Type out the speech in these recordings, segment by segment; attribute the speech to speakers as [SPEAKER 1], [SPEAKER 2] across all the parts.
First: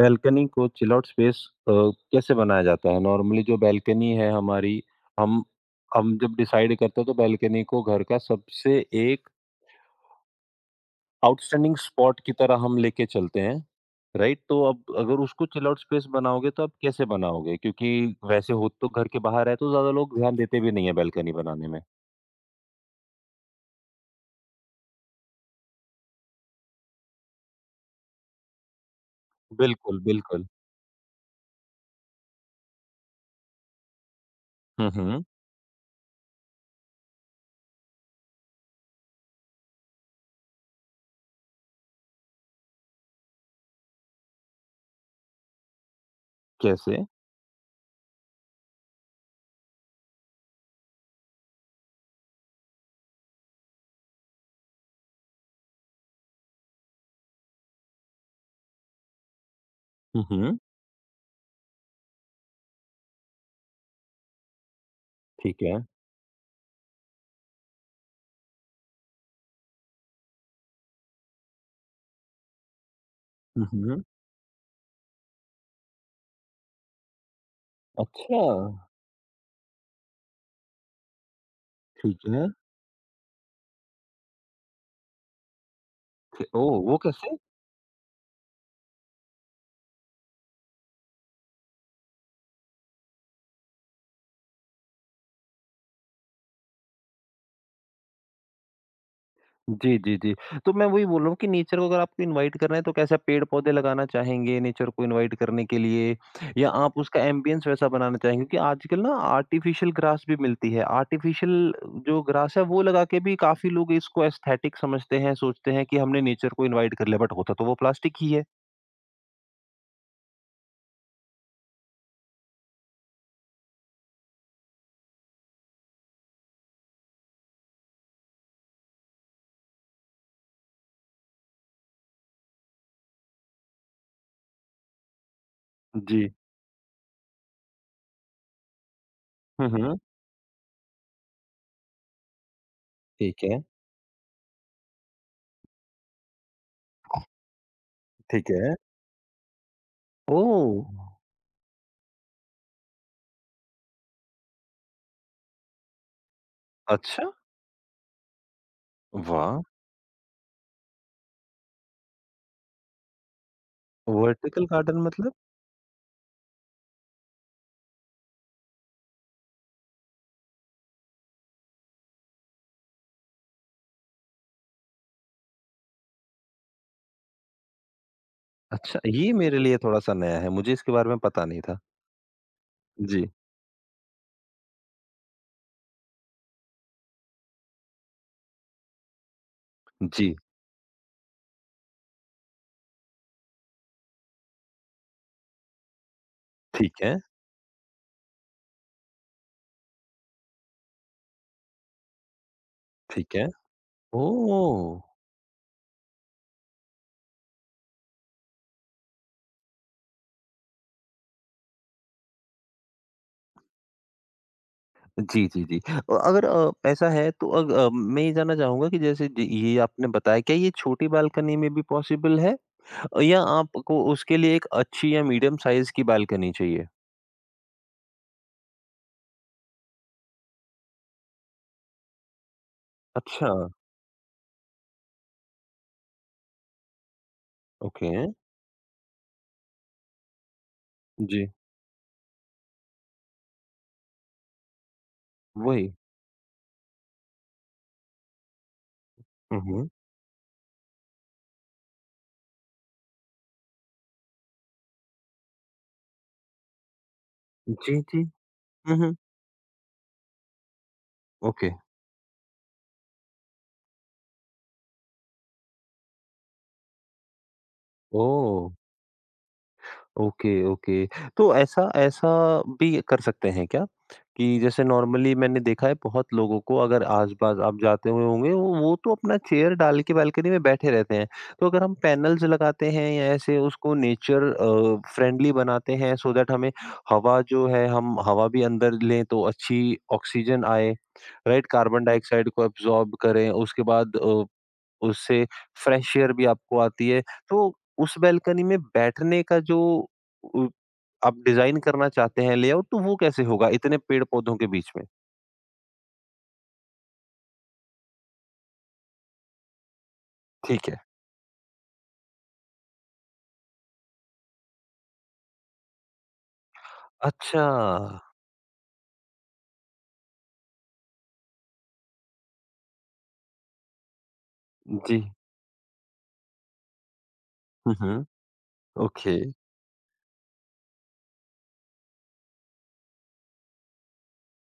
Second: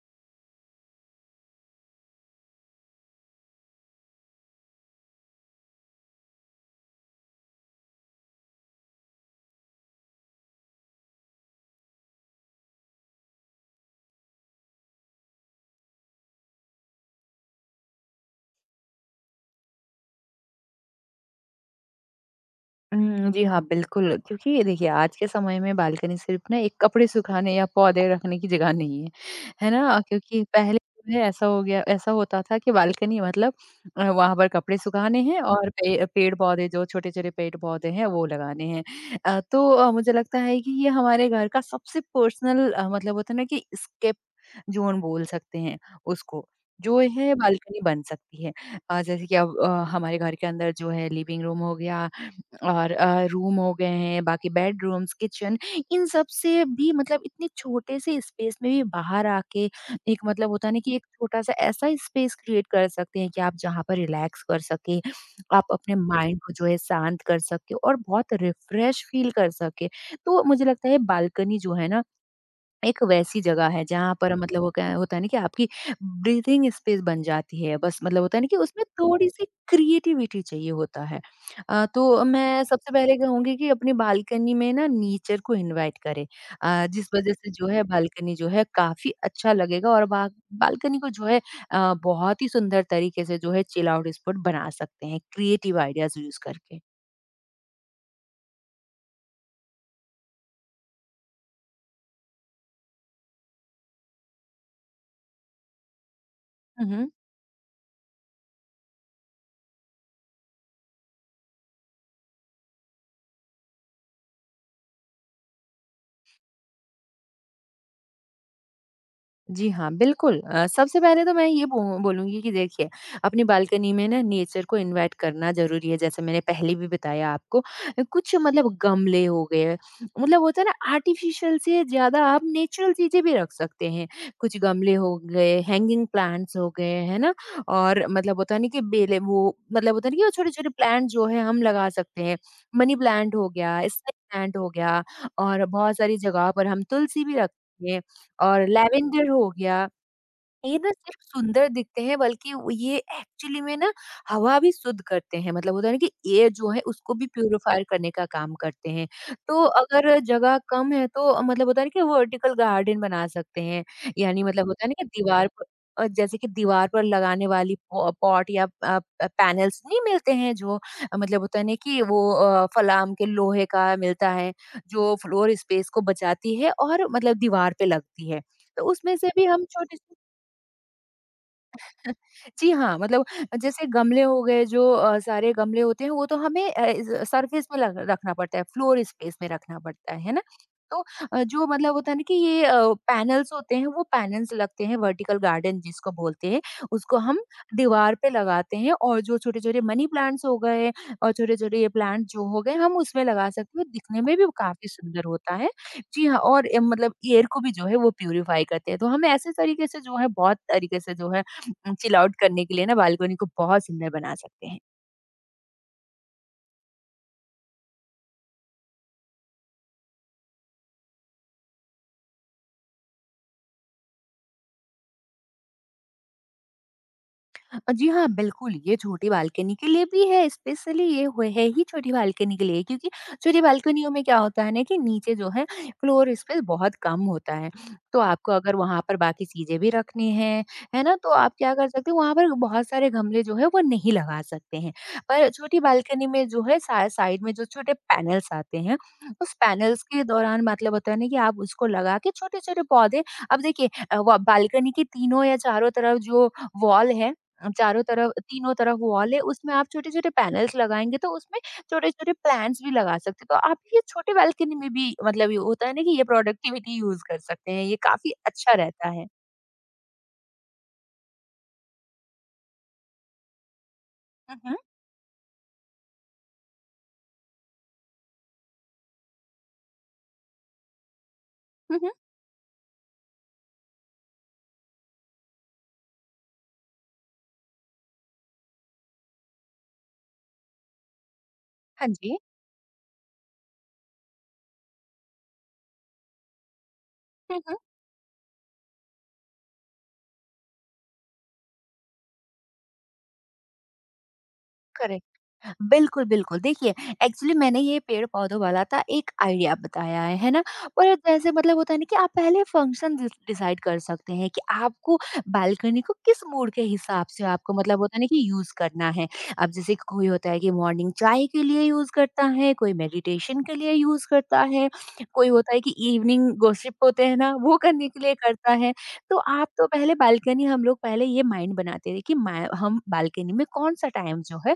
[SPEAKER 1] Balcony को chill out space अ, कैसे बनाया जाता है? नॉर्मली जो बैल्कनी है हमारी, हम हम जब डिसाइड करते हैं तो बैल्कनी को घर का सबसे एक आउटस्टैंडिंग स्पॉट की तरह हम लेके चलते हैं, राइट? तो अब अगर उसको चिल आउट स्पेस बनाओगे तो आप कैसे बनाओगे? क्योंकि वैसे हो तो घर के बाहर है तो ज़्यादा लोग ध्यान देते भी नहीं है बैल्कनी बनाने में।
[SPEAKER 2] हुँ, जी हाँ, बिल्कुल क्योंकि ये देखिए आज के समय में बालकनी सिर्फ़ ना एक कपड़े सुखाने या पौधे रखने की जगह नहीं है, है
[SPEAKER 1] बिल्कुल,
[SPEAKER 2] ना? क्योंकि
[SPEAKER 1] बिल्कुल।
[SPEAKER 2] पहले जो है ऐसा हो गया ऐसा होता था कि बालकनी मतलब वहाँ पर कपड़े
[SPEAKER 1] हुँ,
[SPEAKER 2] सुखाने
[SPEAKER 1] हुँ।
[SPEAKER 2] हैं और पे पेड़-पौधे जो छोटे-छोटे पेड़-पौधे हैं वो लगाने हैं। तो मुझे लगता है कि ये हमारे घर का सबसे पर्सनल मतलब होता है ना कि एस्केप ज़ोन बोल सकते हैं उसको, जो
[SPEAKER 1] कैसे?
[SPEAKER 2] है बालकनी बन सकती है। जैसे कि अब हमारे घर के अंदर जो है लिविंग रूम हो गया और रूम हो गए हैं, बाकी बेडरूम्स, किचन इन सब से भी मतलब इतने छोटे से स्पेस में भी बाहर आके एक
[SPEAKER 1] हुँ,
[SPEAKER 2] मतलब
[SPEAKER 1] हुँ।
[SPEAKER 2] होता है ना कि एक छोटा-सा ऐसा स्पेस क्रिएट कर सकते हैं कि आप जहाँ पर रिलैक्स कर सकें,
[SPEAKER 1] ठीक
[SPEAKER 2] आप
[SPEAKER 1] है।
[SPEAKER 2] अपने माइंड को जो है शांत कर सकें और बहुत रिफ्रेश फील कर सकें। तो मुझे लगता है बालकनी जो है ना एक वैसी
[SPEAKER 1] हुँ,
[SPEAKER 2] जगह है
[SPEAKER 1] हुँ।
[SPEAKER 2] जहाँ पर मतलब वो क्या होता है ना कि आपकी ब्रीथिंग स्पेस बन जाती है बस मतलब होता
[SPEAKER 1] अच्छा,
[SPEAKER 2] है ना कि उसमें थोड़ी-सी क्रिएटिविटी चाहिए होता है। तो
[SPEAKER 1] ठीक है।
[SPEAKER 2] मैं सबसे पहले कहूँगी कि अपनी बालकनी में ना नेचर को इन्वाइट करें
[SPEAKER 1] ठी ओह! वो
[SPEAKER 2] जिस वज़ह
[SPEAKER 1] कैसे?
[SPEAKER 2] से जो है बालकनी जो है काफ़ी अच्छा लगेगा और बा बालकनी को जो है बहुत ही सुंदर तरीके से जो है चिल आउट स्पॉट बना सकते हैं क्रिएटिव आइडियाज़ यूज़ करके।
[SPEAKER 1] जी, जी, जी। तो मैं वही बोल रहा हूँ कि नेचर को अगर आपको इनवाइट करना है तो कैसा पेड़-पौधे लगाना चाहेंगे नेचर को इनवाइट करने के लिए या
[SPEAKER 2] हुँ,
[SPEAKER 1] आप
[SPEAKER 2] हुँ।
[SPEAKER 1] उसका एम्बियंस वैसा बनाना चाहेंगे? क्योंकि आजकल ना आर्टिफिशियल ग्रास भी मिलती है। आर्टिफिशियल जो ग्रास है वो लगा के भी काफ़ी लोग इसको एस्थेटिक समझते हैं, सोचते हैं कि हमने नेचर को इनवाइट कर लिया बट होता तो वो प्लास्टिक ही है।
[SPEAKER 2] जी हाँ, बिल्कुल। सबसे पहले तो मैं ये बो बोलूँगी कि देखिए, अपनी बालकनी में ना नेचर को इन्वाइट करना ज़रूरी है, जैसे मैंने पहले भी बताया आपको। कुछ मतलब गमले हो गए, मतलब होता है ना आर्टिफ़िशियल से ज़्यादा आप नेचुरल चीज़ें भी रख सकते हैं। कुछ गमले हो गए, हैंगिंग
[SPEAKER 1] जी।
[SPEAKER 2] प्लांट्स हो गए, है ना? और मतलब होता है ना कि बेलें वो
[SPEAKER 1] हुँ,
[SPEAKER 2] मतलब
[SPEAKER 1] हुँ।
[SPEAKER 2] होता है ना कि वो छोटे-छोटे प्लांट जो हैं हम लगा सकते हैं। मनी प्लांट
[SPEAKER 1] ठीक
[SPEAKER 2] हो
[SPEAKER 1] है,
[SPEAKER 2] गया, स्नेक प्लांट हो गया और बहुत सारी जगह पर हम तुलसी भी रखते हैं।
[SPEAKER 1] ठीक
[SPEAKER 2] और
[SPEAKER 1] है।
[SPEAKER 2] लैवेंडर हो गया ये
[SPEAKER 1] ओह!
[SPEAKER 2] ना सिर्फ सुंदर दिखते हैं बल्कि वो ये एक्चुअली में ना हवा भी शुद्ध करते हैं मतलब होता है ना कि एयर जो है उसको
[SPEAKER 1] अच्छा,
[SPEAKER 2] भी प्यूरिफाई करने का काम करते हैं।
[SPEAKER 1] वाह!
[SPEAKER 2] तो अगर जगह कम है तो मतलब होता है ना कि वर्टिकल गार्डन बना सकते हैं। यानी
[SPEAKER 1] वर्टिकल
[SPEAKER 2] मतलब होता है
[SPEAKER 1] गार्डन
[SPEAKER 2] ना कि
[SPEAKER 1] मतलब?
[SPEAKER 2] दीवार प जैसे कि दीवार पर लगाने वाली पॉ पॉट या प पैनल्स नहीं मिलते हैं जो मतलब होता है ना कि वो फलाम के लोहे का मिलता है जो फ्लोर स्पेस को बचाती है और मतलब दीवार पे लगती है। तो
[SPEAKER 1] अच्छा,
[SPEAKER 2] उसमें से
[SPEAKER 1] ये
[SPEAKER 2] भी
[SPEAKER 1] मेरे
[SPEAKER 2] हम
[SPEAKER 1] लिए थोड़ा-सा
[SPEAKER 2] छोटी-सी
[SPEAKER 1] नया है। मुझे इसके बारे में पता नहीं था।
[SPEAKER 2] जी हाँ, मतलब
[SPEAKER 1] जी।
[SPEAKER 2] जैसे गमले हो गए जो सारे गमले होते हैं वो तो हमें ज सरफेस में लग रखना पड़ता है, फ्लोर स्पेस में रखना पड़ता है
[SPEAKER 1] जी।
[SPEAKER 2] ना? तो जो मतलब होता है ना कि ये पैनल्स होते हैं वो पैनल्स लगते हैं वर्टिकल गार्डन जिसको बोलते हैं,
[SPEAKER 1] ठीक है,
[SPEAKER 2] उसको हम दीवार पे लगाते हैं और जो छोटे-छोटे मनी प्लांट्स हो गए और छोटे-छोटे ये प्लांट जो हो गए हम उसमें
[SPEAKER 1] ठीक है।
[SPEAKER 2] लगा सकते हैं, दिखने में भी काफ़ी
[SPEAKER 1] ओह!
[SPEAKER 2] सुंदर होता है। जी हाँ, और मतलब एयर को भी जो है वो प्यूरीफाई करते हैं, तो हम ऐसे तरीके से जो है बहुत तरीके से जो है चिल आउट करने के लिए ना बालकनी को बहुत सुंदर बना सकते हैं।
[SPEAKER 1] जी, जी, जी। अगर ऐसा है तो मैं ये जानना चाहूँगा कि जैसे ज ये आपने बताया, क्या ये छोटी बालकनी में भी पॉसिबल है या आपको उसके लिए एक अच्छी या मीडियम साइज़ की बालकनी चाहिए?
[SPEAKER 2] जी हाँ, बिल्कुल, ये छोटी बालकनी के लिए भी है, स्पेशली ये हुए है ही छोटी बालकनी के लिए क्योंकि
[SPEAKER 1] अच्छा,
[SPEAKER 2] छोटी बालकनियों में क्या होता है ना कि नीचे जो है फ्लोर स्पेस बहुत कम होता है।
[SPEAKER 1] ओके।
[SPEAKER 2] तो आपको अगर वहाँ पर बाकी चीज़ें भी रखनी हैं, है ना? तो
[SPEAKER 1] जी,
[SPEAKER 2] आप क्या कर सकते हो वहाँ पर बहुत सारे गमले जो है वो नहीं लगा सकते हैं। पर छोटी
[SPEAKER 1] वही।
[SPEAKER 2] बालकनी में जो है सा साइड में जो छोटे पैनल्स आते हैं, उस
[SPEAKER 1] हुँ, हुँ।
[SPEAKER 2] पैनल्स के दौरान मतलब होता है ना कि आप उसको लगा के छोटे-छोटे पौधे अब देखिए व बालकनी के तीनों या चारों तरफ जो वॉल है
[SPEAKER 1] जी,
[SPEAKER 2] चारों
[SPEAKER 1] जी।
[SPEAKER 2] तरफ तीनों
[SPEAKER 1] हुँ,
[SPEAKER 2] तरफ
[SPEAKER 1] हुँ।
[SPEAKER 2] वॉल है, उसमें आप छोटे-छोटे पैनल्स लगाएँगे तो उसमें
[SPEAKER 1] ओके।
[SPEAKER 2] छोटे-छोटे प्लांट्स भी लगा सकते हो। तो आप ये छोटे बालकनी में भी मतलब ये होता है ना कि ये प्रोडक्टिविटी यूज़ कर सकते हैं, ये काफ़ी
[SPEAKER 1] ओह!
[SPEAKER 2] अच्छा रहता है।
[SPEAKER 1] Okay, okay. तो ऐसा ऐसा भी कर सकते हैं क्या? कि
[SPEAKER 2] हुँ, हुँ।
[SPEAKER 1] जैसे नॉर्मली मैंने देखा है बहुत लोगों को अगर आस-पास आप जाते हुए होंगे, वो तो अपना चेयर डाल के बालकनी में बैठे रहते हैं। तो अगर हम
[SPEAKER 2] हुँ, हुँ।
[SPEAKER 1] पैनल्स लगाते हैं या ऐसे उसको नेचर फ्रेंडली बनाते हैं सो दैट हमें हवा जो है हम हवा भी अंदर लें तो अच्छी ऑक्सीजन आए, राइट? कार्बन
[SPEAKER 2] हाँ जी।
[SPEAKER 1] डाइऑक्साइड को एब्ज़ॉर्ब करें, उसके बाद उससे फ्रेश एयर भी आपको आती है।
[SPEAKER 2] हुँ,
[SPEAKER 1] तो
[SPEAKER 2] हुँ।
[SPEAKER 1] उस बालकनी में बैठने का जो उ आप डिज़ाइन करना चाहते हैं लेआउट तो वो कैसे होगा इतने पेड़-पौधों के बीच में?
[SPEAKER 2] करेक्ट। बिल्कुल, बिल्कुल। देखिए, एक्चुअली मैंने ये पेड़-पौधों वाला था एक आइडिया बताया है ना?
[SPEAKER 1] ठीक है।
[SPEAKER 2] पर जैसे मतलब होता है ना कि आप पहले फंक्शन डिसाइड कर सकते हैं कि आपको बालकनी को किस मूड के हिसाब से
[SPEAKER 1] अच्छा।
[SPEAKER 2] आपको मतलब होता है ना कि यूज़ करना है। अब जैसे कोई होता है कि मॉर्निंग चाय के लिए यूज़ करता है, कोई मेडिटेशन के लिए यूज़ करता है,
[SPEAKER 1] जी।
[SPEAKER 2] कोई होता है कि इवनिंग गॉसिप होते हैं ना, वो
[SPEAKER 1] हुँ,
[SPEAKER 2] करने के
[SPEAKER 1] हुँ।
[SPEAKER 2] लिए करता है।
[SPEAKER 1] ओके,
[SPEAKER 2] तो आप तो पहले बालकनी हम लोग पहले ये माइंड बनाते थे कि मैं हम बालकनी में कौन-सा टाइम जो है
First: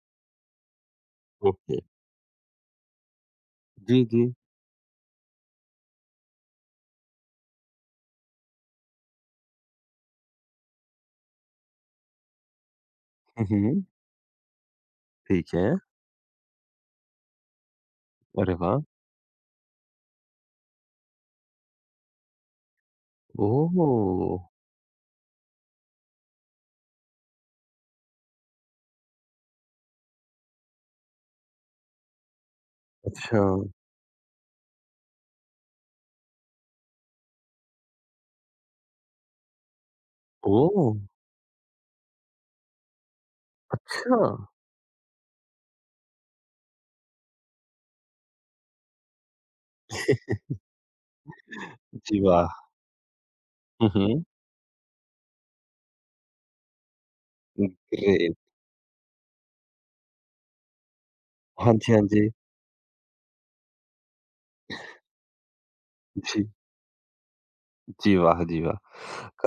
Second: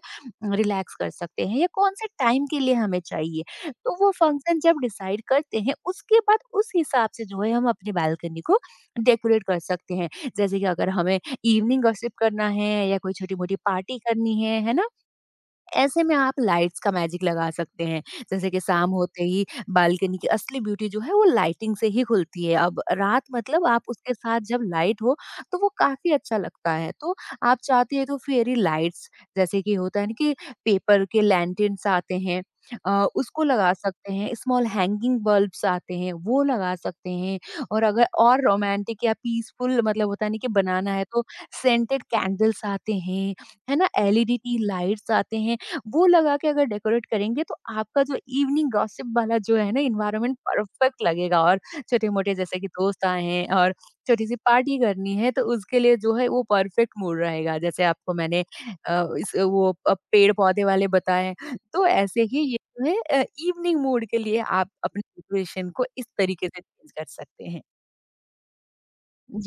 [SPEAKER 2] रिलैक्स कर सकते हैं या
[SPEAKER 1] ओके।
[SPEAKER 2] कौन से टाइम के लिए हमें चाहिए तो
[SPEAKER 1] जी,
[SPEAKER 2] वो
[SPEAKER 1] जी।
[SPEAKER 2] फंक्शन जब डिसाइड करते हैं उसके बाद उस हिसाब से जो है हम अपनी बालकनी को डेकोरेट कर सकते हैं जैसे कि अगर हमें इवनिंग गॉसिप करना है या कोई छोटी
[SPEAKER 1] हुँ,
[SPEAKER 2] मोटी
[SPEAKER 1] हुँ।
[SPEAKER 2] पार्टी करनी है ना
[SPEAKER 1] ठीक है।
[SPEAKER 2] ऐसे में आप लाइट्स का मैजिक लगा सकते हैं। जैसे
[SPEAKER 1] अरे
[SPEAKER 2] कि
[SPEAKER 1] वाह!
[SPEAKER 2] शाम होते ही बालकनी की असली ब्यूटी जो है वो लाइटिंग से ही खुलती है। अब रात मतलब आप उसके साथ
[SPEAKER 1] ओह!
[SPEAKER 2] जब लाइट हो तो वो काफ़ी अच्छा लगता है। तो आप चाहती हैं तो फेयरी लाइट्स जैसे कि होता है ना कि पेपर के लैंटर्न्स आते हैं
[SPEAKER 1] अच्छा।
[SPEAKER 2] उसको लगा सकते हैं। स्मॉल हैंगिंग बल्ब्स आते हैं वो लगा सकते हैं और अगर और रोमांटिक या पीसफुल मतलब होता है ना कि
[SPEAKER 1] ओह!
[SPEAKER 2] बनाना है तो सेंटेड कैंडल्स आते हैं, है ना?
[SPEAKER 1] अच्छा।
[SPEAKER 2] एलईडी टी लाइट्स आते हैं। वो लगा के अगर डेकोरेट करेंगे तो आपका जो इवनिंग गॉसिप वाला जो है ना इन्वायरमेंट परफेक्ट लगेगा और
[SPEAKER 1] जी
[SPEAKER 2] छोटे-मोटे
[SPEAKER 1] वाह!
[SPEAKER 2] जैसे कि दोस्त आए हैं और
[SPEAKER 1] हुँ, हुँ।
[SPEAKER 2] छोटी-सी पार्टी करनी है तो उसके लिए जो है वो परफेक्ट मूड रहेगा। जैसे आपको
[SPEAKER 1] ग्रेट।
[SPEAKER 2] मैंने इस वो पेड़-पौधे वाले बताए हैं,
[SPEAKER 1] हाँ
[SPEAKER 2] तो
[SPEAKER 1] जी, हाँ
[SPEAKER 2] ऐसे
[SPEAKER 1] जी।
[SPEAKER 2] ही ये जो है इवनिंग मूड के लिए आप अपनी सिचुएशन को इस
[SPEAKER 1] जी।
[SPEAKER 2] तरीके से चेंज कर सकते हैं।
[SPEAKER 1] जी वाह! जी वाह!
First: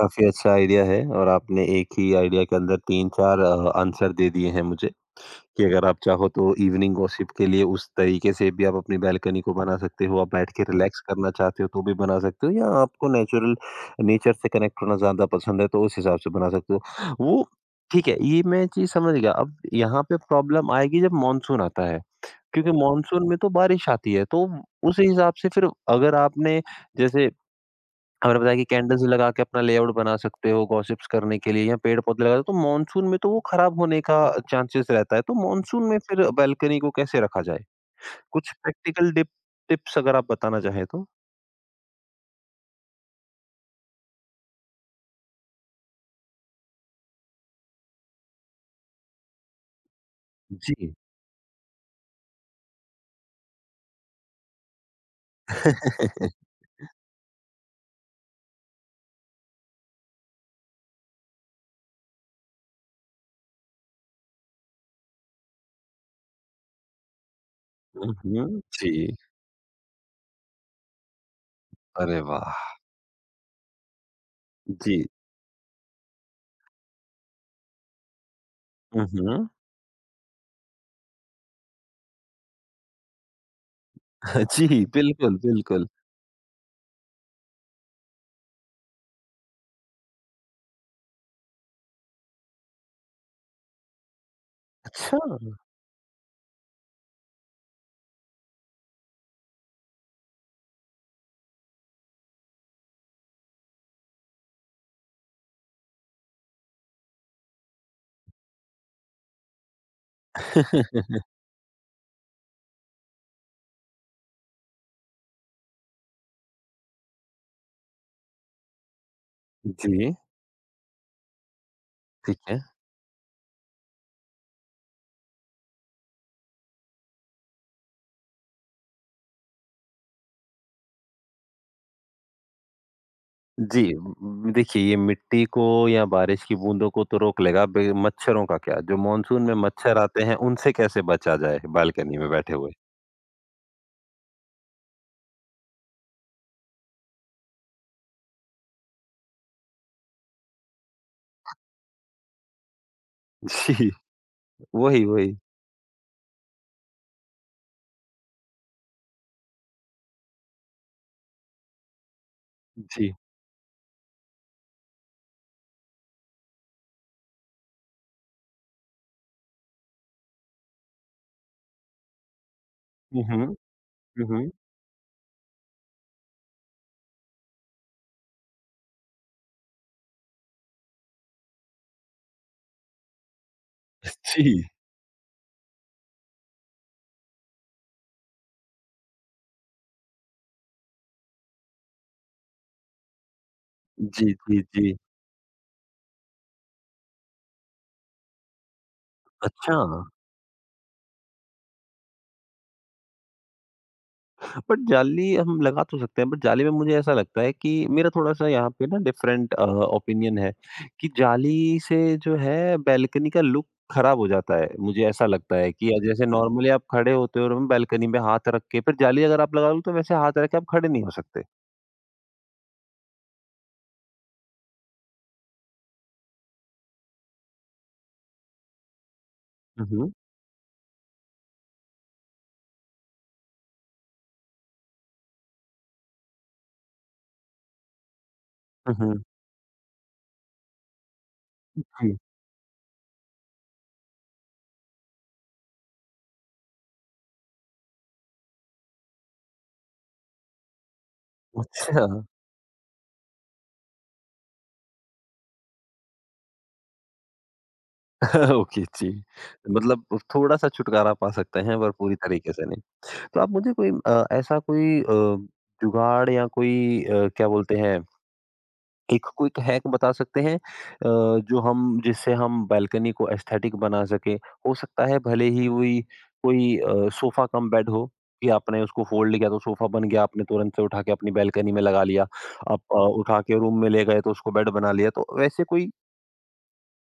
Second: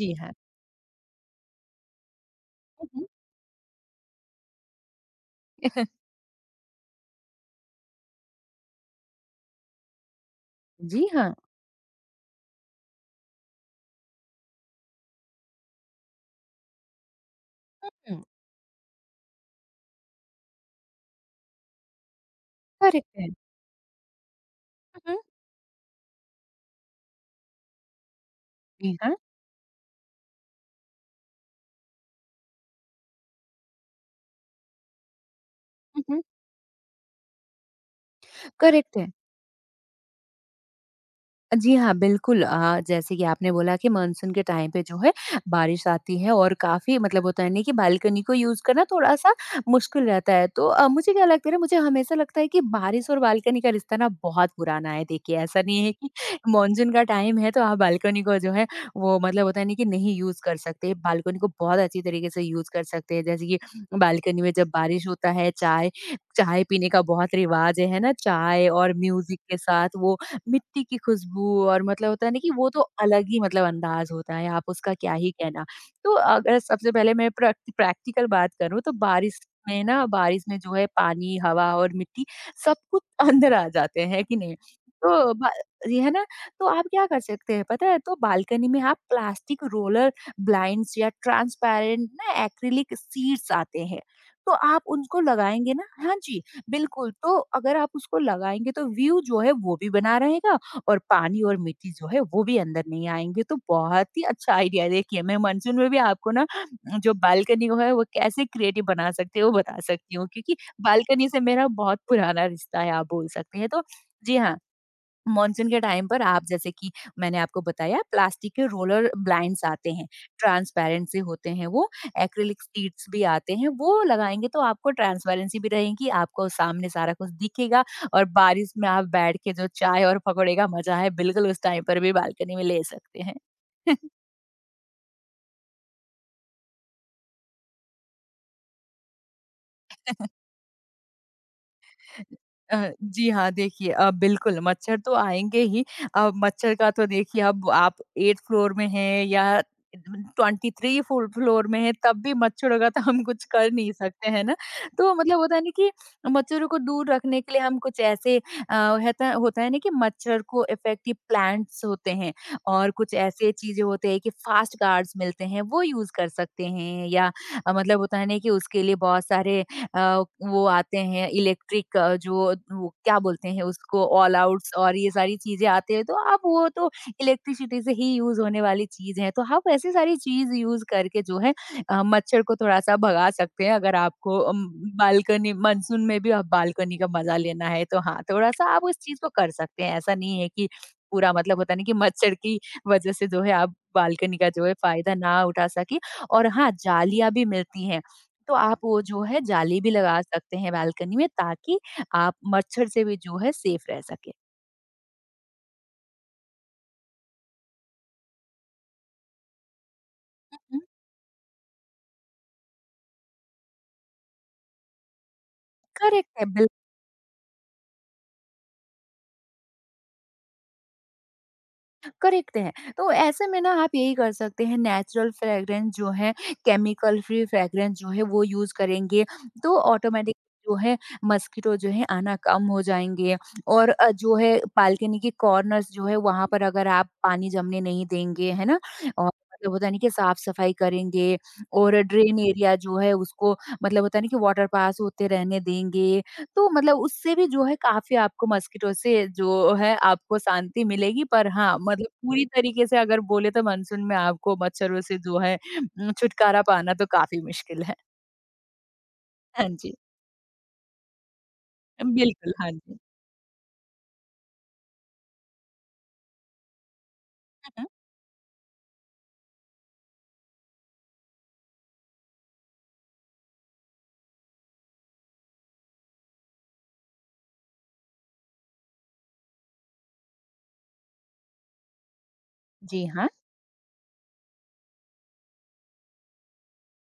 [SPEAKER 2] जी हाँ।
[SPEAKER 1] अच्छा आइडिया है और आपने एक ही आइडिया के अंदर
[SPEAKER 2] हुँ, हुँ।
[SPEAKER 1] 3-4 आंसर दे दिए हैं मुझे कि अगर आप चाहो तो इवनिंग गॉसिप के लिए उस तरीके से भी आप अपनी बालकनी को बना सकते हो, आप बैठ के रिलैक्स
[SPEAKER 2] जी
[SPEAKER 1] करना
[SPEAKER 2] हाँ।
[SPEAKER 1] चाहते हो तो भी बना सकते हो या आपको नेचुरल नेचर से कनेक्ट होना ज़्यादा पसंद है तो उस हिसाब से बना सकते हो। वो ठीक है,
[SPEAKER 2] हुँ,
[SPEAKER 1] ये मैं चीज़ समझ गया, अब यहाँ पे प्रॉब्लम आएगी जब मानसून आता है, क्योंकि
[SPEAKER 2] करेक्ट
[SPEAKER 1] मानसून
[SPEAKER 2] है।
[SPEAKER 1] में तो बारिश आती है, तो उस
[SPEAKER 2] हुँ, हुँ।
[SPEAKER 1] हिसाब से फिर अगर आपने जैसे आपने बताया कि
[SPEAKER 2] जी
[SPEAKER 1] कैंडल्स
[SPEAKER 2] हाँ।
[SPEAKER 1] लगा के अपना लेआउट बना सकते हो गॉसिप्स करने के लिए या पेड़-पौधे लगा दो, तो मॉनसून में तो वो खराब होने का चांसेस रहता है। तो मॉनसून में
[SPEAKER 2] हुँ, हुँ।
[SPEAKER 1] फिर बालकनी को कैसे रखा जाए? कुछ
[SPEAKER 2] करेक्ट है।
[SPEAKER 1] प्रैक्टिकल डिप टिप्स अगर आप बताना चाहें तो?
[SPEAKER 2] जी हाँ, बिल्कुल जैसे कि आपने बोला कि मानसून के टाइम पे जो है बारिश आती है और काफ़ी मतलब होता है ना कि बालकनी को यूज़ करना थोड़ा-सा मुश्किल रहता है। तो
[SPEAKER 1] जी।
[SPEAKER 2] मुझे क्या लगता है ना मुझे हमेशा लगता है कि बारिश और बालकनी का रिश्ता ना बहुत पुराना है। देखिए, ऐसा नहीं है कि मानसून का टाइम है तो आप बालकनी को जो है वो मतलब होता है ना कि नहीं यूज़ कर सकते। बालकनी को बहुत अच्छी तरीके से यूज़ कर सकते हैं। जैसे कि बालकनी में जब बारिश होता है चाय चाय पीने का बहुत रिवाज़ है
[SPEAKER 1] हुँ,
[SPEAKER 2] ना?
[SPEAKER 1] हुँ।
[SPEAKER 2] चाय
[SPEAKER 1] जी।
[SPEAKER 2] और म्यूज़िक के साथ वो मिट्टी की खुशबू और मतलब
[SPEAKER 1] अरे
[SPEAKER 2] होता है ना कि
[SPEAKER 1] वाह!
[SPEAKER 2] वो तो अलग ही मतलब अंदाज होता है आप उसका
[SPEAKER 1] जी।
[SPEAKER 2] क्या ही कहना। तो अगर सबसे पहले मैं प्रैक्टिकल बात करूँ तो
[SPEAKER 1] हुँ, हुँ।
[SPEAKER 2] बारिश में जो है पानी हवा और मिट्टी सब कुछ अंदर आ जाते हैं है कि नहीं।
[SPEAKER 1] जी,
[SPEAKER 2] तो
[SPEAKER 1] बिल्कुल, बिल्कुल।
[SPEAKER 2] ये है ना तो आप क्या कर सकते हैं पता है तो बालकनी में आप प्लास्टिक रोलर ब्लाइंड्स या ट्रांसपेरेंट ना एक्रिलिक सीड्स आते हैं तो आप उनको
[SPEAKER 1] अच्छा।
[SPEAKER 2] लगाएंगे ना हाँ जी बिल्कुल, तो अगर आप उसको लगाएँगे तो व्यू जो है वो भी बना रहेगा और पानी और मिट्टी जो है वो भी अंदर नहीं आएँगे, तो बहुत ही अच्छा आइडिया है। देखिए मैं मानसून में भी आपको ना जो बालकनी वो है वो कैसे क्रिएटिव बना सकते हो वो बता सकती हूँ, क्योंकि बालकनी से मेरा बहुत पुराना रिश्ता है आप बोल सकते हैं। तो जी हाँ। मानसून के टाइम पर आप जैसे कि मैंने आपको बताया प्लास्टिक के रोलर ब्लाइंड्स आते हैं,
[SPEAKER 1] जी,
[SPEAKER 2] ट्रांसपेरेंट से होते हैं वो,
[SPEAKER 1] ठीक है।
[SPEAKER 2] एक्रिलिक शीट्स भी आते हैं, वो लगाएँगे तो आपको ट्रांसपेरेंसी भी रहेगी, आपको सामने सारा कुछ दिखेगा और बारिश में आप बैठ के जो चाय और पकौड़े का मज़ा है बिल्कुल उस टाइम पर भी बालकनी में ले सकते हैं।
[SPEAKER 1] जी, देखिए ये मिट्टी को या बारिश की बूंदों को तो रोक लेगा, बे मच्छरों का क्या? जो मॉनसून में मच्छर आते हैं, उनसे कैसे बचा जाए बालकनी में बैठे हुए?
[SPEAKER 2] जी हाँ, देखिए बिल्कुल मच्छर तो आएँगे ही। मच्छर का तो देखिए अब आप 8th फ्लोर में हैं या 23 फुल फ्लोर में है तब भी मच्छर होगा तो हम कुछ कर
[SPEAKER 1] जी,
[SPEAKER 2] नहीं सकते, है ना?
[SPEAKER 1] वही,
[SPEAKER 2] तो
[SPEAKER 1] वही।
[SPEAKER 2] मतलब होता है ना कि मच्छरों को दूर रखने के लिए हम कुछ ऐसे होता होता है ना कि मच्छर को इफेक्टिव प्लांट्स होते हैं और
[SPEAKER 1] जी।
[SPEAKER 2] कुछ ऐसे चीज़ें होते हैं कि फास्ट गार्ड्स मिलते हैं वो यूज़ कर सकते हैं या मतलब होता है ना कि उसके लिए बहुत सारे अ, वो आते हैं इलेक्ट्रिक जो वो क्या
[SPEAKER 1] हुँ, हुँ।
[SPEAKER 2] बोलते हैं उसको
[SPEAKER 1] हुँ,
[SPEAKER 2] ऑल
[SPEAKER 1] हुँ।
[SPEAKER 2] आउट्स और ये सारी चीज़ें आते हैं, तो आप वो तो इलेक्ट्रिसिटी से ही यूज़ होने वाली चीज़ है, तो आप ऐसी सारी चीज़ यूज़ करके जो है मच्छर को थोड़ा-सा भगा सकते हैं अगर आपको
[SPEAKER 1] जी।
[SPEAKER 2] बालकनी मानसून में भी आप बालकनी का मज़ा लेना है, तो हाँ, थोड़ा-सा आप उस चीज़ को कर सकते हैं। ऐसा नहीं है कि पूरा मतलब होता है ना कि मच्छर की वज़ह से जो है आप
[SPEAKER 1] जी,
[SPEAKER 2] बालकनी का
[SPEAKER 1] जी,
[SPEAKER 2] जो है
[SPEAKER 1] जी।
[SPEAKER 2] फ़ायदा ना उठा सकें। और हाँ, जालियाँ भी मिलती हैं तो आप वो जो है
[SPEAKER 1] अच्छा।
[SPEAKER 2] जाली भी लगा सकते हैं बालकनी में ताकि आप मच्छर से भी जो है सेफ रह सके।
[SPEAKER 1] बट जाली हम लगा तो सकते हैं, बट जाली में मुझे ऐसा लगता है कि मेरा थोड़ा-सा यहाँ पे ना डिफरेंट ओपिनियन है
[SPEAKER 2] हुँ,
[SPEAKER 1] कि जाली से जो है बालकनी का लुक खराब हो जाता है। मुझे ऐसा लगता है कि जैसे
[SPEAKER 2] करेक्ट है,
[SPEAKER 1] नॉर्मली आप खड़े होते हो रूम बालकनी में हाथ रख के फिर जाली अगर आप लगा लो तो वैसे हाथ रख के आप खड़े नहीं हो सकते।
[SPEAKER 2] करेक्ट है। तो ऐसे में ना आप यही कर सकते हैं नेचुरल फ्रेगरेंस जो है, केमिकल फ्री फ्रेगरेंस जो है वो यूज़ करेंगे, तो
[SPEAKER 1] हुँ, हुँ।
[SPEAKER 2] ऑटोमेटिक जो है मस्किटो जो है आना कम हो जाएँगे। और जो है बालकनी के कॉर्नर्स जो है वहाँ पर अगर आप पानी जमने नहीं देंगे, है ना?
[SPEAKER 1] हुँ, हुँ।
[SPEAKER 2] और मतलब होता है ना कि साफ-सफाई करेंगे और
[SPEAKER 1] जी।
[SPEAKER 2] ड्रेन एरिया जो है उसको मतलब होता है ना कि वाटर पास होते रहने देंगे, तो मतलब उससे भी जो है काफ़ी आपको मस्किटो से जो है आपको शांति मिलेगी। पर हाँ,
[SPEAKER 1] अच्छा
[SPEAKER 2] मतलब पूरी तरीके से अगर बोले तो मानसून में आपको मच्छरों से जो है छुटकारा पाना तो काफ़ी मुश्किल है।
[SPEAKER 1] ओके जी।
[SPEAKER 2] हाँ जी।
[SPEAKER 1] मतलब थोड़ा-सा छुटकारा पा सकते हैं पर पूरी तरीके
[SPEAKER 2] बिल्कुल,
[SPEAKER 1] से
[SPEAKER 2] हाँ
[SPEAKER 1] नहीं।
[SPEAKER 2] जी।
[SPEAKER 1] तो आप मुझे कोई ऐसा कोई जुगाड़ या कोई क्या
[SPEAKER 2] हुँ,
[SPEAKER 1] बोलते
[SPEAKER 2] हुँ।
[SPEAKER 1] हैं एक क्विक हैक बता सकते हैं जो हम जिससे हम बालकनी को एस्थेटिक बना सके हो सकता है भले ही वही कोई सोफा कम बेड हो कि आपने उसको फोल्ड किया तो सोफा बन गया आपने तुरंत से उठा के अपनी बालकनी में लगा लिया आप
[SPEAKER 2] जी हाँ।
[SPEAKER 1] उठा के रूम में ले गए तो उसको बेड बना लिया तो वैसे कोई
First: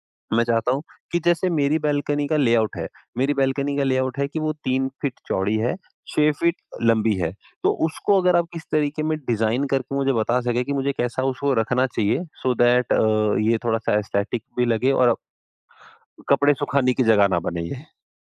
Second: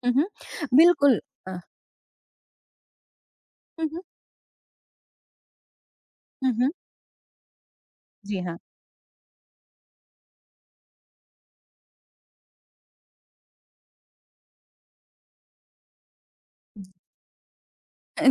[SPEAKER 2] हुँ, हुँ।
[SPEAKER 1] मैं चाहता हूँ कि
[SPEAKER 2] बिल्कुल
[SPEAKER 1] जैसे
[SPEAKER 2] अ,
[SPEAKER 1] मेरी बालकनी का लेआउट है मेरी बालकनी का
[SPEAKER 2] हुँ, हुँ।
[SPEAKER 1] लेआउट है कि वो 3 फीट चौड़ी है 6
[SPEAKER 2] हुँ,
[SPEAKER 1] फीट
[SPEAKER 2] हुँ।
[SPEAKER 1] लंबी है। तो उसको अगर
[SPEAKER 2] जी
[SPEAKER 1] आप
[SPEAKER 2] हाँ।
[SPEAKER 1] किस तरीके में डिज़ाइन करके मुझे बता सकें कि मुझे कैसा उसको रखना चाहिए सो दैट ये थोड़ा-सा एस्थेटिक भी लगे और कपड़े सुखाने की जगह ना बने ये।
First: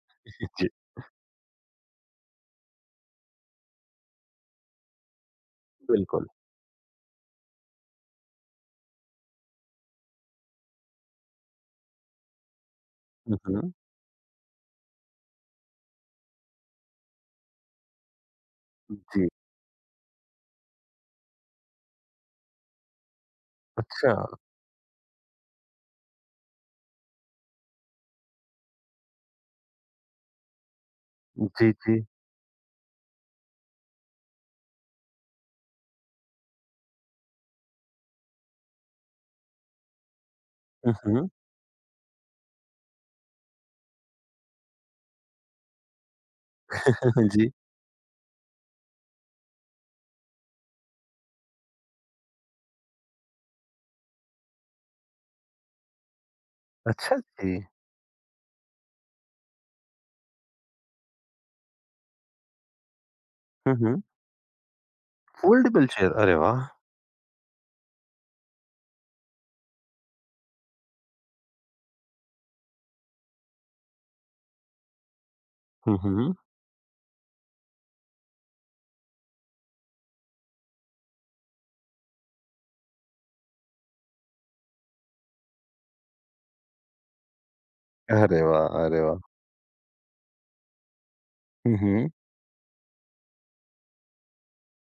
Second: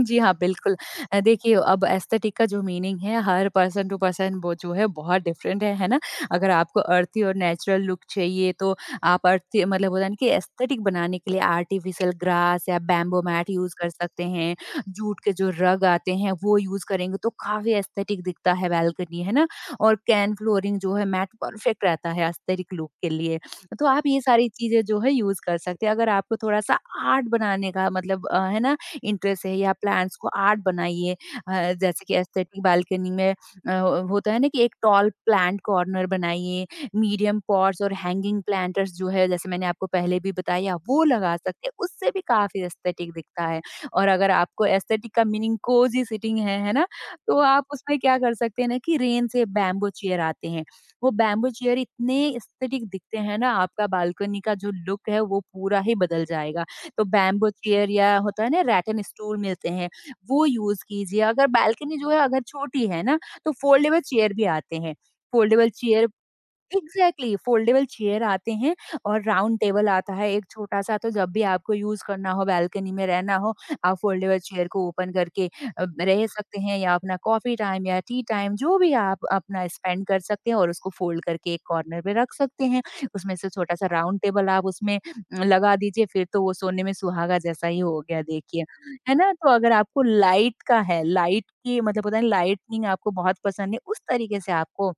[SPEAKER 2] जी हाँ,
[SPEAKER 1] जी,
[SPEAKER 2] बिल्कुल। देखिए अब एस्थेटिक का जो मीनिंग है हर पर्सन टू पर्सन वो जो है बहुत डिफरेंट है ना?
[SPEAKER 1] बिल्कुल।
[SPEAKER 2] अगर आपको अर्थी और नेचुरल लुक चाहिए तो आप अर्थी मतलब होता है ना कि एस्थेटिक बनाने के लिए आर्टिफिशियल ग्रास या बैम्बू
[SPEAKER 1] हुँ,
[SPEAKER 2] मैट
[SPEAKER 1] हुँ।
[SPEAKER 2] यूज़ कर सकते हैं। जूट के जो रग आते हैं वो यूज़ करेंगे तो काफ़ी एस्थेटिक दिखता है बालकनी,
[SPEAKER 1] जी।
[SPEAKER 2] है ना? और कैन फ्लोरिंग जो है मैट परफेक्ट रहता है एस्थेटिक लुक के लिए। तो आप
[SPEAKER 1] अच्छा।
[SPEAKER 2] ये सारी चीज़ें जो है यूज़ कर सकते हैं। अगर आपको थोड़ा-सा आर्ट बनाने का मतलब है ना इंटरेस्ट है या प्लांट्स को आर्ट बनाइए,
[SPEAKER 1] जी, जी।
[SPEAKER 2] जैसे कि एस्थेटिक बालकनी में होता है ना कि एक टॉल प्लांट कॉर्नर बनाइए। मीडियम पॉट्स और हैंगिंग प्लांटर्स जो है जैसे मैंने आपको पहले भी बताया
[SPEAKER 1] हुँ,
[SPEAKER 2] वो
[SPEAKER 1] हुँ।
[SPEAKER 2] लगा सकते हैं, उससे भी काफी एस्थेटिक दिखता है। और अगर आपको एस्थेटिक का मीनिंग कोजी सिटिंग है ना, तो
[SPEAKER 1] जी।
[SPEAKER 2] आप उसमें क्या कर सकते हैं ना कि रेन से बैम्बो चेयर आते हैं। वो बैम्बो चेयर इतने एस्थेटिक दिखते हैं ना, आपका बालकनी का जो लुक है वो पूरा ही बदल जाएगा। तो
[SPEAKER 1] अच्छा
[SPEAKER 2] बैम्बू
[SPEAKER 1] जी।
[SPEAKER 2] चेयर या होता है ना रैटन स्टूल मिलते हैं, वो यूज कीजिए। अगर बालकनी जो है अगर छोटी है ना तो
[SPEAKER 1] हुँ,
[SPEAKER 2] फोल्डेबल
[SPEAKER 1] हुँ।
[SPEAKER 2] चेयर भी आते हैं। Foldable
[SPEAKER 1] foldable
[SPEAKER 2] chair.
[SPEAKER 1] चेयर अरे वाह!
[SPEAKER 2] एग्ज़ैक्टली, फ़ोल्डेबल चेयर आते हैं और राउंड टेबल आता है एक छोटा-सा। तो जब भी आपको यूज़ करना हो, बालकनी में रहना हो, आप फ़ोल्डेबल चेयर को ओपन करके
[SPEAKER 1] हुँ,
[SPEAKER 2] रह
[SPEAKER 1] हुँ।
[SPEAKER 2] सकते हैं या अपना कॉफ़ी टाइम या टी टाइम जो भी आप अपना स्पेंड कर सकते हैं और उसको फ़ोल्ड करके एक कॉर्नर पे रख सकते हैं। उसमें से छोटा-सा राउंड टेबल आप उसमें लगा दीजिए, फिर तो वो सोने में सुहागा जैसा ही हो गया
[SPEAKER 1] अरे
[SPEAKER 2] देखिए।
[SPEAKER 1] वाह! अरे
[SPEAKER 2] है
[SPEAKER 1] वाह!
[SPEAKER 2] ना? तो अगर आपको लाइट का है, लाइट
[SPEAKER 1] हुँ,
[SPEAKER 2] की मतलब
[SPEAKER 1] हुँ।
[SPEAKER 2] होता है लाइटनिंग आपको बहुत पसंद है उस तरीके से आपको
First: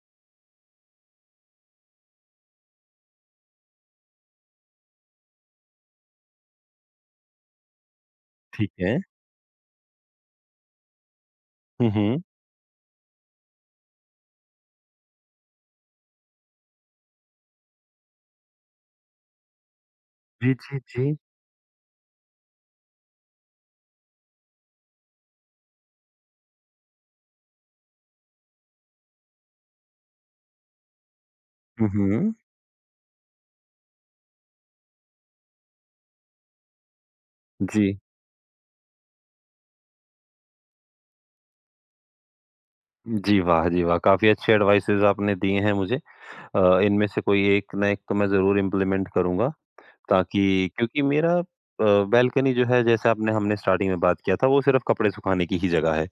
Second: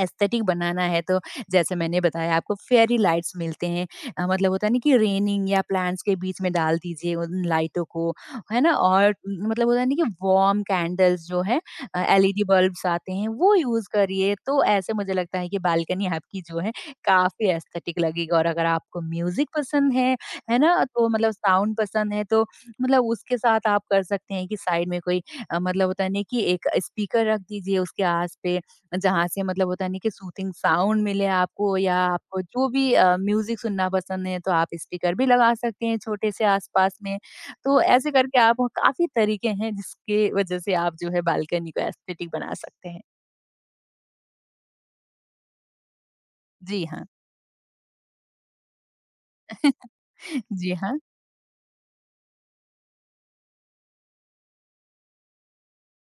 [SPEAKER 2] एस्थेटिक बनाना है, तो जैसे मैंने बताया आपको फेयरी लाइट्स मिलते हैं। मतलब होता है ना कि रेनिंग या प्लांट्स के बीच में डाल दीजिए उन लाइटों को, है
[SPEAKER 1] ठीक
[SPEAKER 2] ना?
[SPEAKER 1] है।
[SPEAKER 2] और न, मतलब होता है ना कि वार्म कैंडल्स जो है,
[SPEAKER 1] हुँ, हुँ।
[SPEAKER 2] एलईडी बल्ब्स आते हैं वो यूज़ करिए, तो ऐसे मुझे लगता है कि बालकनी आपकी जो है काफ़ी एस्थेटिक लगेगी। और अगर आपको म्यूज़िक पसंद
[SPEAKER 1] जी,
[SPEAKER 2] है
[SPEAKER 1] जी,
[SPEAKER 2] ना?
[SPEAKER 1] जी।
[SPEAKER 2] तो मतलब साउंड पसंद है, तो मतलब उसके साथ आप कर सकते हैं कि साइड में कोई मतलब होता है ना कि एक स्पीकर रख दीजिए उसके आस पे जहाँ से मतलब होता नहीं कि सूथिंग साउंड मिले आपको,
[SPEAKER 1] हुँ,
[SPEAKER 2] या
[SPEAKER 1] हुँ।
[SPEAKER 2] आपको जो भी म्यूज़िक सुनना पसंद है, तो आप स्पीकर भी लगा सकते हैं छोटे से आस-पास में। तो
[SPEAKER 1] जी।
[SPEAKER 2] ऐसे करके आप काफ़ी तरीके हैं जिसके वज़ह से आप जो है बालकनी को एस्थेटिक बना सकते हैं।
[SPEAKER 1] जी, वाह! जी, वाह! काफ़ी अच्छे एडवाइसेज़ आपने दिए हैं मुझे।
[SPEAKER 2] जी
[SPEAKER 1] इनमें
[SPEAKER 2] हाँ।
[SPEAKER 1] से कोई एक ना एक तो मैं ज़रूर इम्प्लीमेंट करूँगा ताकि
[SPEAKER 2] जी हाँ।
[SPEAKER 1] क्योंकि मेरा बालकनी जो है जैसे आपने हमने स्टार्टिंग में बात किया था वो सिर्फ़ कपड़े सुखाने की ही जगह है।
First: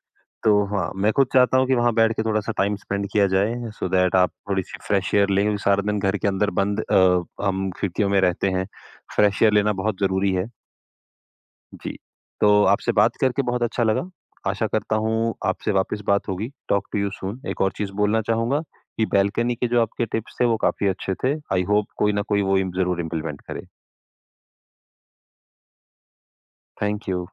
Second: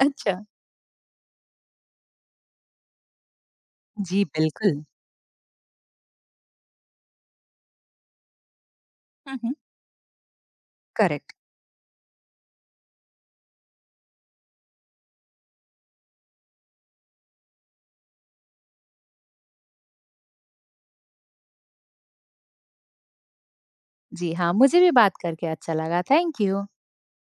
[SPEAKER 2] अच्छा।
[SPEAKER 1] तो हाँ, मैं खुद चाहता हूँ कि वहाँ बैठ के थोड़ा-सा टाइम स्पेंड किया जाए सो दैट
[SPEAKER 2] जी
[SPEAKER 1] आप थोड़ी-सी
[SPEAKER 2] बिल्कुल।
[SPEAKER 1] फ्रेश एयर लें क्योंकि सारा दिन घर के अंदर बंद हम खिड़कियों में रहते हैं।
[SPEAKER 2] हुँ,
[SPEAKER 1] फ्रेश एयर
[SPEAKER 2] हुँ।
[SPEAKER 1] लेना बहुत ज़रूरी है।
[SPEAKER 2] करेक्ट।
[SPEAKER 1] जी, तो आपसे बात करके बहुत अच्छा लगा। आशा करता हूँ आपसे वापस बात होगी। Talk to you soon. एक और चीज़ बोलना चाहूँगा कि बालकनी के जो आपके टिप्स थे वो काफ़ी अच्छे थे। आई होप कोई ना कोई वो इम ज़रूर इम्प्लीमेंट करे।
[SPEAKER 2] जी हाँ, मुझे भी बात करके अच्छा लगा। Thank you.
[SPEAKER 1] Thank you.